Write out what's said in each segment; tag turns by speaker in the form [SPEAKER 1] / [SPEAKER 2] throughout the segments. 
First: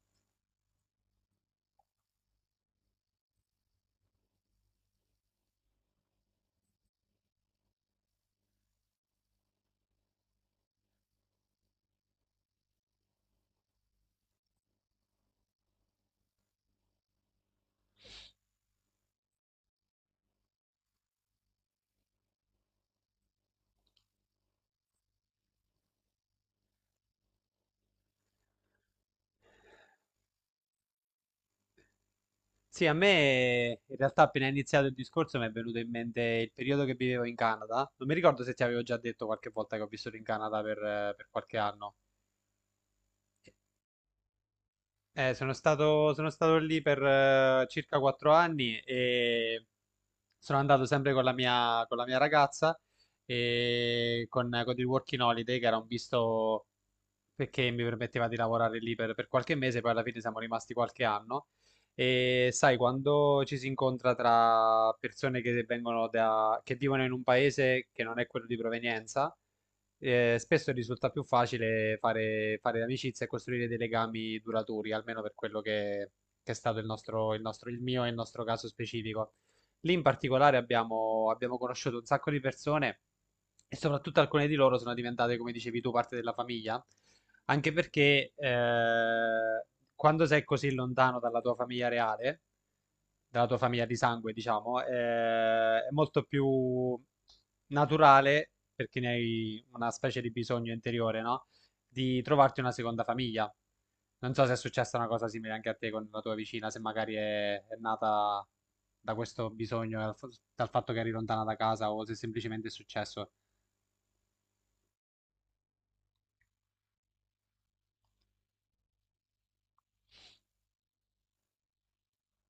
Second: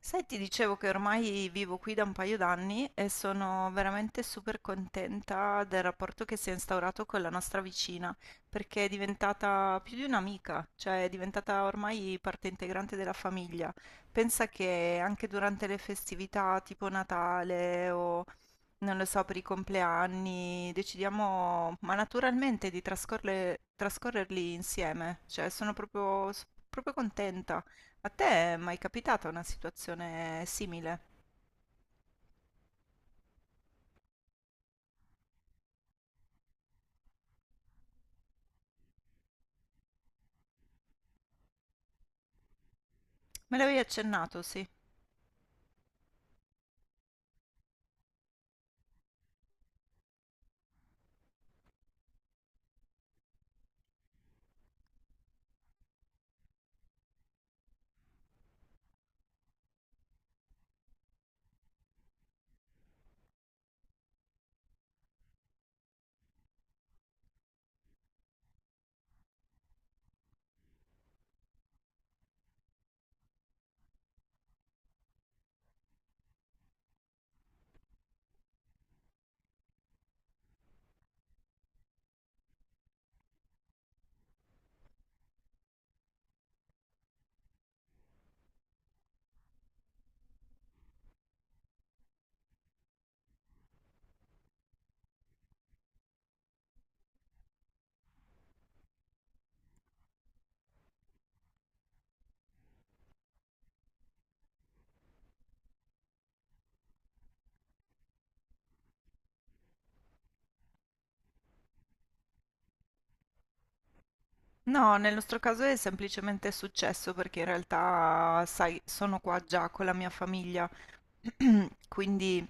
[SPEAKER 1] Sai, ti dicevo che ormai vivo qui da un paio d'anni e sono veramente super contenta del rapporto che si è instaurato con la nostra vicina, perché è diventata più di un'amica, cioè è diventata ormai parte integrante della famiglia. Pensa che anche durante le festività tipo Natale o non lo so, per i compleanni, decidiamo, ma naturalmente di trascorrerli insieme, cioè sono proprio, proprio contenta. A te è mai capitata una situazione simile?
[SPEAKER 2] Sì, a me in realtà appena è iniziato il discorso mi è venuto in mente il periodo che vivevo in Canada. Non mi ricordo se ti avevo già detto qualche volta che ho vissuto in Canada per qualche anno.
[SPEAKER 1] Me l'avevi accennato, sì.
[SPEAKER 2] Sono stato lì per circa 4 anni e sono andato sempre con la mia ragazza e con il Working Holiday, che era un visto perché mi permetteva di lavorare lì per qualche mese, poi alla fine siamo rimasti qualche anno. E sai, quando ci si incontra tra persone che vivono in un paese che non è quello di provenienza, spesso risulta più facile fare amicizia e costruire dei legami duraturi, almeno per quello che è stato il mio e il nostro caso specifico. Lì in particolare abbiamo conosciuto un sacco di persone e soprattutto alcune di loro sono diventate, come dicevi tu, parte della famiglia. Anche perché quando sei così lontano dalla tua famiglia reale, dalla tua famiglia di sangue, diciamo, è molto più naturale, perché ne hai una specie di bisogno interiore, no? Di trovarti una seconda famiglia. Non so se è successa una cosa simile anche a te con la tua vicina, se magari è nata da questo bisogno, dal fatto che eri lontana da casa o se semplicemente è successo.
[SPEAKER 1] No, nel nostro caso è semplicemente successo perché in realtà, sai, sono qua già con la mia famiglia Quindi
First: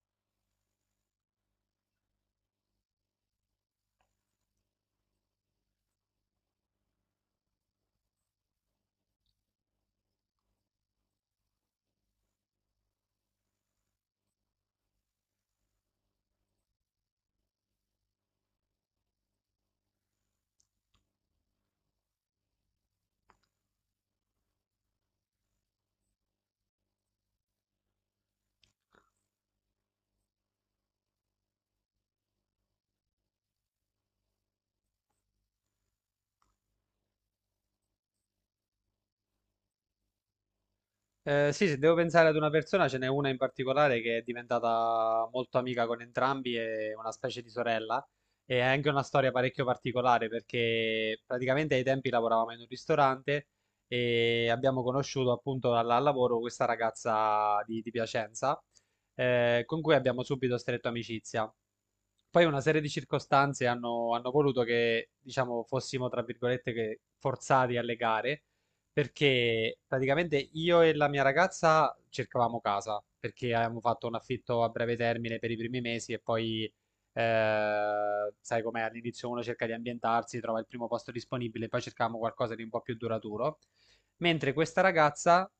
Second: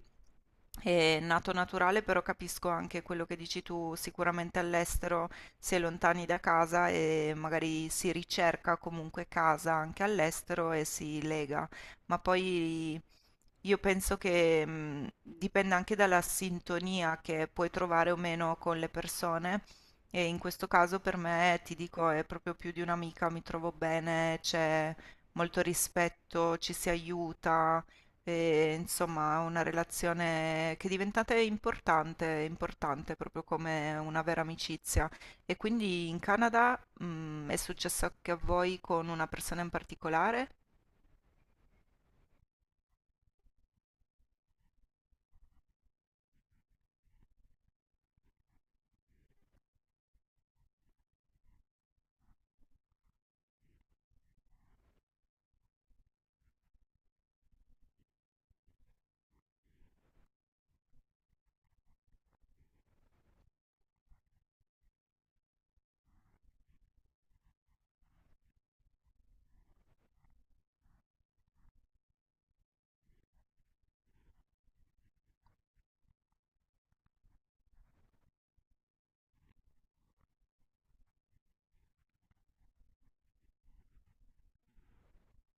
[SPEAKER 1] è nato naturale, però capisco anche quello che dici tu, sicuramente all'estero si è lontani da casa e magari si ricerca comunque casa anche all'estero e si lega, ma poi io penso che dipenda anche dalla sintonia che puoi trovare o meno con le persone. E in questo caso per me, ti dico, è proprio più di un'amica, mi trovo bene, c'è molto rispetto, ci si aiuta, e, insomma, una relazione che è diventata importante, importante proprio come una vera amicizia. E quindi in Canada, è successo anche a voi con una persona in particolare?
[SPEAKER 2] Sì, se devo pensare ad una persona, ce n'è una in particolare che è diventata molto amica con entrambi, è una specie di sorella e ha anche una storia parecchio particolare perché praticamente ai tempi lavoravamo in un ristorante e abbiamo conosciuto appunto al lavoro questa ragazza di Piacenza con cui abbiamo subito stretto amicizia. Poi una serie di circostanze hanno voluto che, diciamo, fossimo, tra virgolette, che forzati a legare. Perché praticamente io e la mia ragazza cercavamo casa, perché avevamo fatto un affitto a breve termine per i primi mesi e poi, sai com'è, all'inizio uno cerca di ambientarsi, trova il primo posto disponibile, poi cercavamo qualcosa di un po' più duraturo. Mentre questa ragazza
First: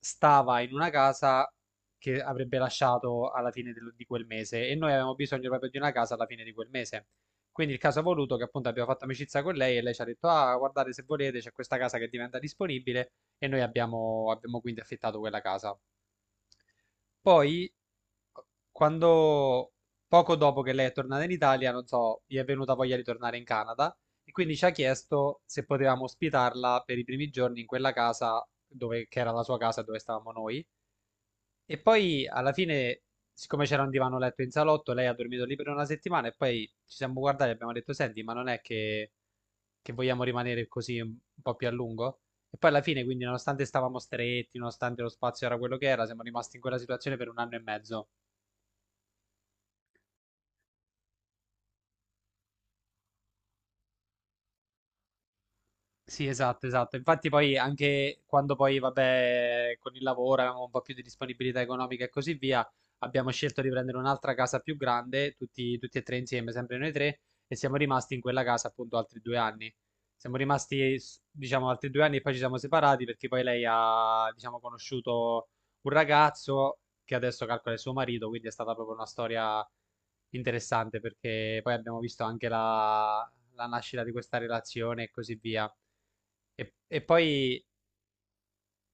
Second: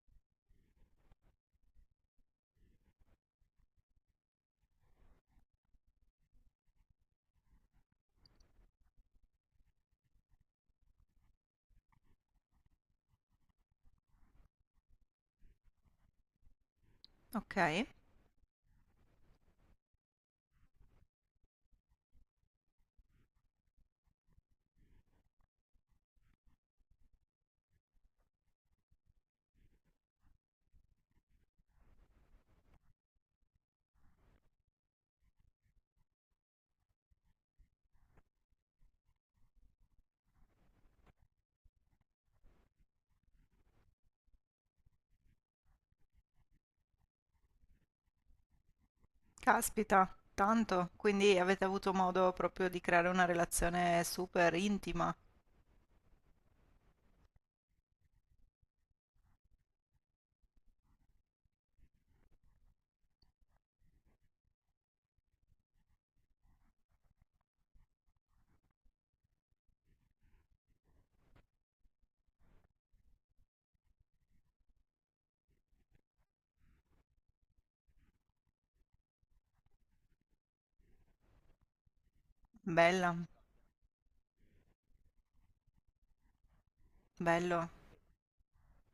[SPEAKER 2] stava in una casa che avrebbe lasciato alla fine di quel mese e noi avevamo bisogno proprio di una casa alla fine di quel mese. Quindi il caso ha voluto che appunto abbiamo fatto amicizia con lei e lei ci ha detto, ah, guardate se volete, c'è questa casa che diventa disponibile e noi abbiamo quindi affittato quella casa.
[SPEAKER 1] Ok,
[SPEAKER 2] Poi, quando, poco dopo che lei è tornata in Italia, non so, gli è venuta voglia di tornare in Canada e quindi ci ha chiesto se potevamo ospitarla per i primi giorni in quella casa che era la sua casa dove stavamo noi. E poi alla fine, siccome c'era un divano letto in salotto, lei ha dormito lì per una settimana e poi ci siamo guardati e abbiamo detto, senti, ma non è che vogliamo rimanere così un po' più a lungo. E poi alla fine, quindi, nonostante stavamo stretti, nonostante lo spazio era quello che era, siamo rimasti in quella situazione per un anno e mezzo.
[SPEAKER 1] caspita, tanto. Quindi avete avuto modo proprio di creare una relazione super intima.
[SPEAKER 2] Sì, esatto, esatto. Infatti poi anche quando poi, vabbè, con il lavoro avevamo un po' più di disponibilità economica e così via, abbiamo scelto di prendere un'altra casa più grande, tutti e tre insieme, sempre noi tre, e siamo rimasti in quella casa appunto altri 2 anni. Siamo rimasti, diciamo, altri 2 anni e poi ci siamo separati perché poi lei ha, diciamo, conosciuto un ragazzo che adesso calcola il suo marito, quindi è stata proprio una storia interessante perché poi abbiamo visto anche
[SPEAKER 1] Bella,
[SPEAKER 2] la nascita di questa relazione e così via. E poi,
[SPEAKER 1] bello.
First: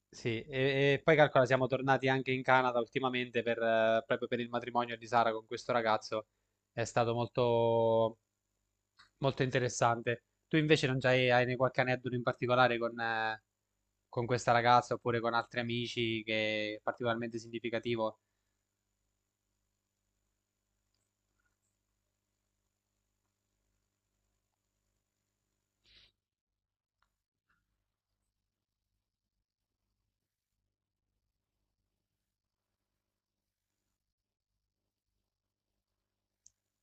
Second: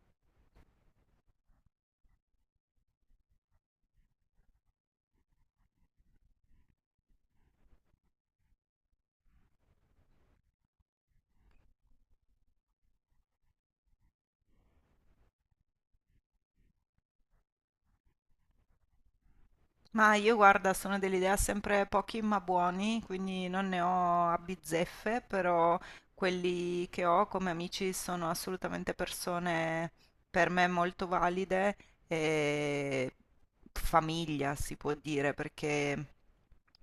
[SPEAKER 2] sì, e poi calcola, siamo tornati anche in Canada ultimamente proprio per il matrimonio di Sara con questo ragazzo. È stato molto, molto interessante. Tu invece non c'hai, hai ne- qualche aneddoto in particolare con questa ragazza oppure con altri amici che è particolarmente significativo?
[SPEAKER 1] Ma io guarda, sono dell'idea sempre pochi ma buoni, quindi non ne ho a bizzeffe, però quelli che ho come amici sono assolutamente persone per me molto valide e famiglia si può dire, perché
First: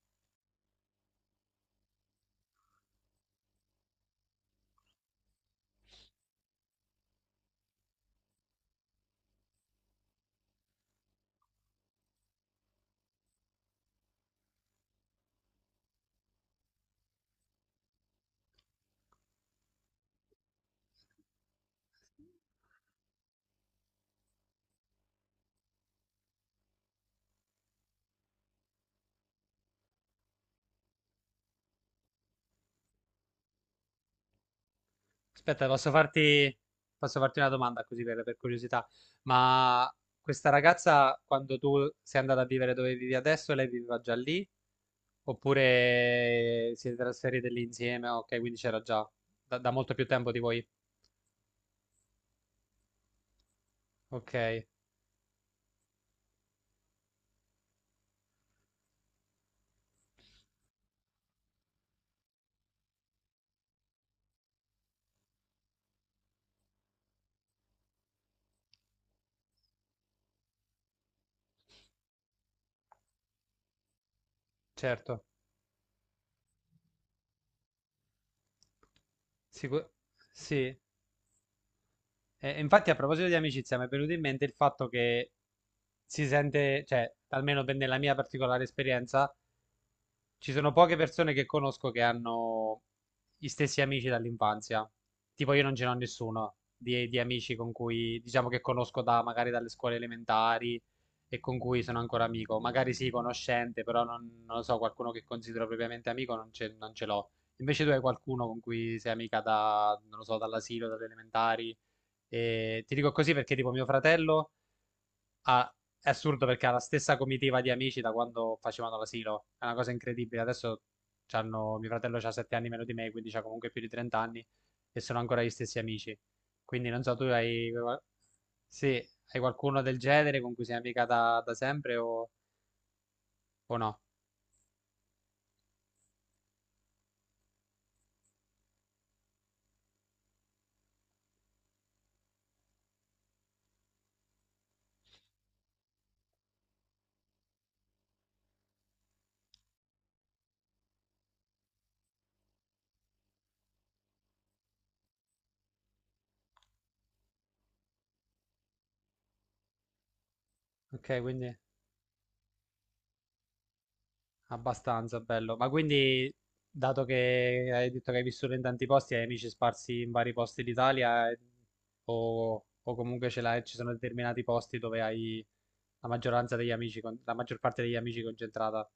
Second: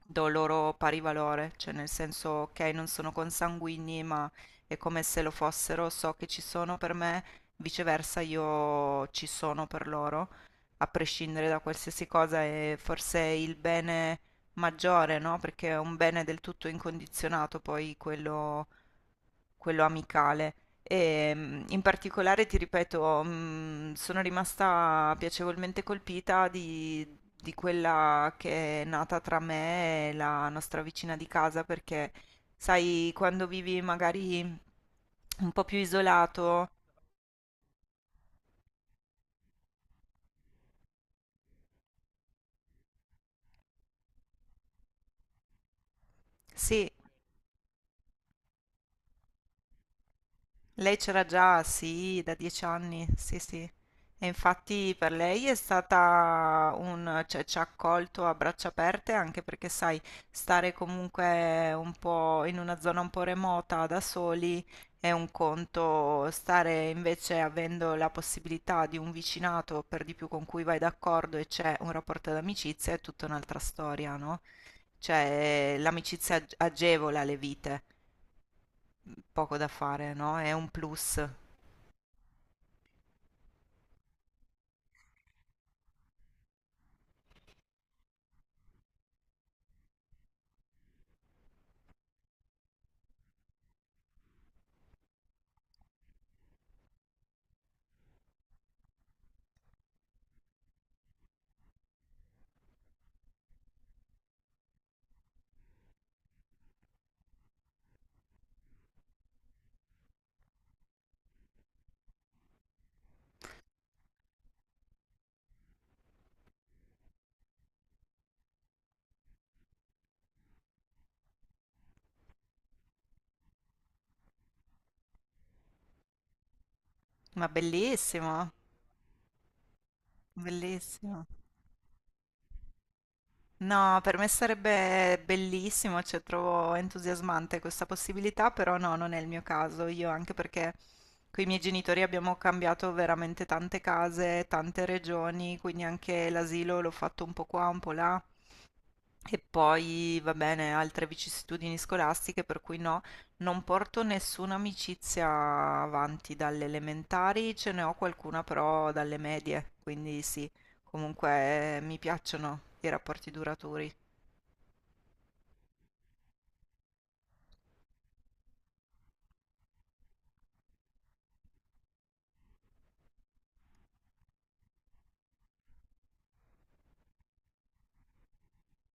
[SPEAKER 1] do loro pari valore, cioè nel senso ok, non sono consanguigni, ma è come se lo fossero, so che ci sono per me, viceversa io ci sono per loro a prescindere da qualsiasi cosa, è forse il bene maggiore, no? Perché è un bene del tutto incondizionato, poi quello amicale. E in particolare, ti ripeto, sono rimasta piacevolmente colpita di quella che è nata tra me e la nostra vicina di casa, perché sai, quando vivi magari un po'
[SPEAKER 2] Aspetta,
[SPEAKER 1] più
[SPEAKER 2] posso farti,
[SPEAKER 1] isolato,
[SPEAKER 2] posso farti una domanda così per curiosità. Ma questa ragazza, quando tu sei andata a vivere dove vivi adesso, lei viveva già lì? Oppure
[SPEAKER 1] sì,
[SPEAKER 2] siete trasferite lì insieme? Ok, quindi c'era già da molto più tempo di voi.
[SPEAKER 1] lei c'era già, sì, da 10 anni, sì, sì. E
[SPEAKER 2] Ok,
[SPEAKER 1] infatti per lei è stata un, cioè, ci ha accolto a braccia aperte anche perché, sai, stare comunque un po' in una zona un po' remota da soli è un conto, stare invece avendo la possibilità di un vicinato per di più con cui vai d'accordo e c'è un rapporto d'amicizia è tutta un'altra storia, no?
[SPEAKER 2] certo.
[SPEAKER 1] Cioè, l'amicizia agevola le vite, poco da
[SPEAKER 2] Sicu-
[SPEAKER 1] fare, no? È
[SPEAKER 2] sì.
[SPEAKER 1] un
[SPEAKER 2] E-
[SPEAKER 1] plus.
[SPEAKER 2] e infatti, a proposito di amicizia, mi è venuto in mente il fatto che si sente, cioè, almeno nella mia particolare esperienza, ci sono poche persone che conosco che hanno gli stessi amici dall'infanzia. Tipo io non ce n'ho nessuno di amici con cui, diciamo che conosco da, magari dalle scuole elementari e con cui sono ancora amico. Magari sì, conoscente, però non lo so, qualcuno che considero propriamente amico non ce l'ho. Invece tu hai qualcuno con cui sei amica da, non lo so, dall'asilo, dalle elementari. E ti dico così perché tipo mio fratello ha- è assurdo perché ha la stessa comitiva di amici da quando facevano l'asilo. È una cosa incredibile. Adesso mio fratello ha 7 anni meno di me, quindi ha comunque più di 30 anni e sono ancora gli stessi amici. Quindi non so,
[SPEAKER 1] Ma bellissimo,
[SPEAKER 2] sì, hai qualcuno del genere con cui sei amica
[SPEAKER 1] bellissimo.
[SPEAKER 2] da sempre o no?
[SPEAKER 1] No, per me sarebbe bellissimo, cioè trovo entusiasmante questa possibilità, però no, non è il mio caso. Io anche perché con i miei genitori abbiamo cambiato veramente tante case, tante regioni, quindi anche l'asilo l'ho fatto un po' qua, un po' là. E poi, va bene, altre vicissitudini scolastiche, per cui no, non porto nessuna amicizia avanti dalle elementari, ce ne ho qualcuna però dalle medie, quindi sì,
[SPEAKER 2] Ok, quindi
[SPEAKER 1] comunque mi piacciono i rapporti duraturi.
[SPEAKER 2] abbastanza bello. Ma quindi, dato che hai detto che hai vissuto in tanti posti, hai amici sparsi in vari posti d'Italia o comunque ce l'hai, ci sono determinati posti dove hai la maggioranza degli amici, la maggior parte degli amici concentrata.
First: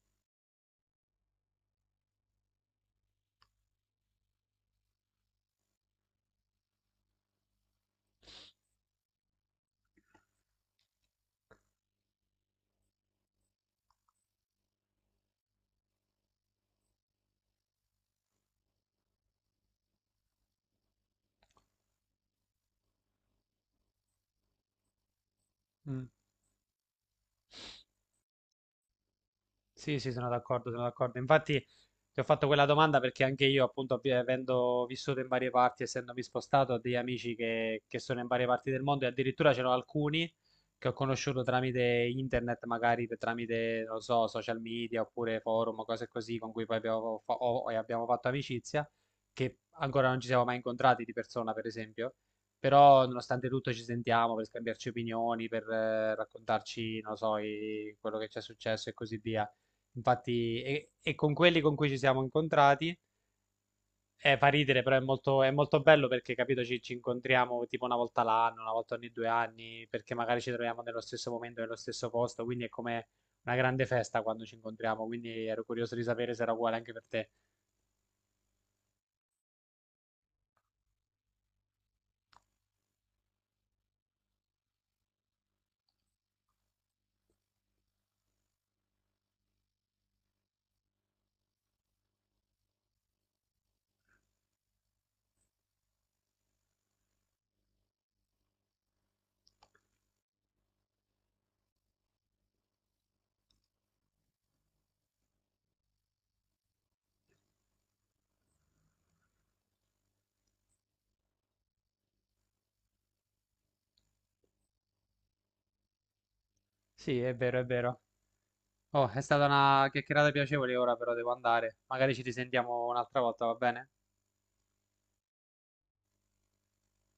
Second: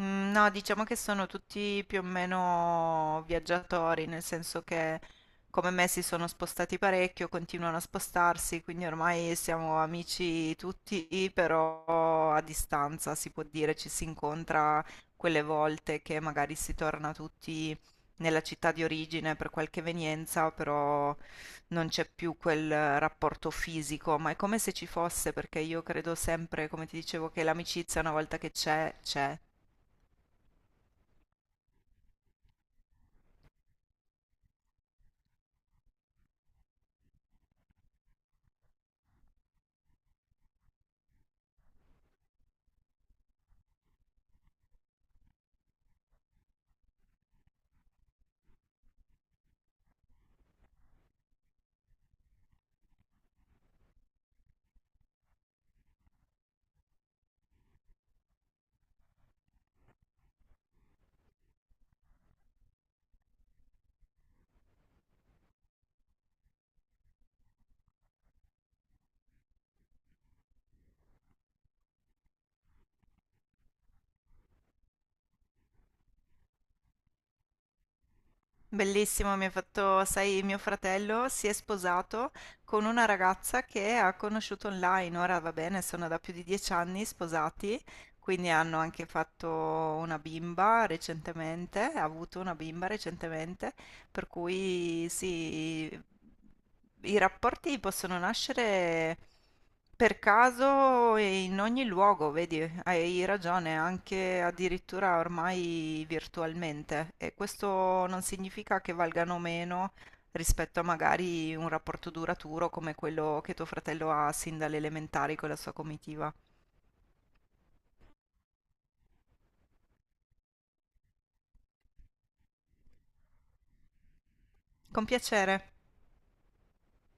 [SPEAKER 1] Mm, no, diciamo che sono tutti più o meno viaggiatori, nel senso che come me si sono spostati parecchio, continuano a spostarsi, quindi ormai siamo amici tutti, però a distanza si può dire, ci si incontra quelle volte che magari si torna tutti nella città di origine per qualche evenienza, però non c'è più quel rapporto fisico, ma è come se ci fosse, perché io
[SPEAKER 2] Mm.
[SPEAKER 1] credo sempre, come ti dicevo, che l'amicizia una volta che c'è, c'è.
[SPEAKER 2] Sì, sì, sono d'accordo, sono d'accordo. Infatti ti ho fatto quella domanda perché anche io, appunto, avendo vissuto in varie parti, essendomi spostato, ho degli amici che sono in varie parti del mondo e addirittura c'erano alcuni che ho conosciuto tramite internet, magari tramite, non lo so, social media oppure forum, o cose così, con cui poi abbiamo, fa- ho- e abbiamo fatto amicizia, che ancora non ci siamo mai incontrati di persona, per esempio. Però, nonostante tutto, ci sentiamo per scambiarci opinioni, per raccontarci, non lo so, quello che ci è successo e così via. Infatti, e con quelli con cui ci siamo incontrati, fa ridere, però è molto bello perché, capito, ci incontriamo tipo una volta l'anno, una volta ogni 2 anni, perché magari ci troviamo nello stesso momento, nello stesso posto, quindi è come una grande festa quando ci incontriamo, quindi ero curioso di sapere se era uguale anche per te.
[SPEAKER 1] Bellissimo, mi ha fatto, sai, mio fratello si è sposato con una ragazza che ha conosciuto online. Ora va bene, sono da più di 10 anni sposati, quindi hanno anche fatto una bimba recentemente, ha avuto una bimba recentemente per cui sì, i rapporti possono nascere per caso e in ogni luogo, vedi, hai ragione, anche addirittura ormai virtualmente. E questo non significa che valgano meno rispetto a magari un rapporto duraturo come quello che tuo fratello ha sin dalle elementari con la sua comitiva.
[SPEAKER 2] Sì, è vero, è vero. Oh, è stata una chiacchierata piacevole, ora però devo andare. Magari ci risentiamo un'altra volta, va bene?
[SPEAKER 1] Con piacere.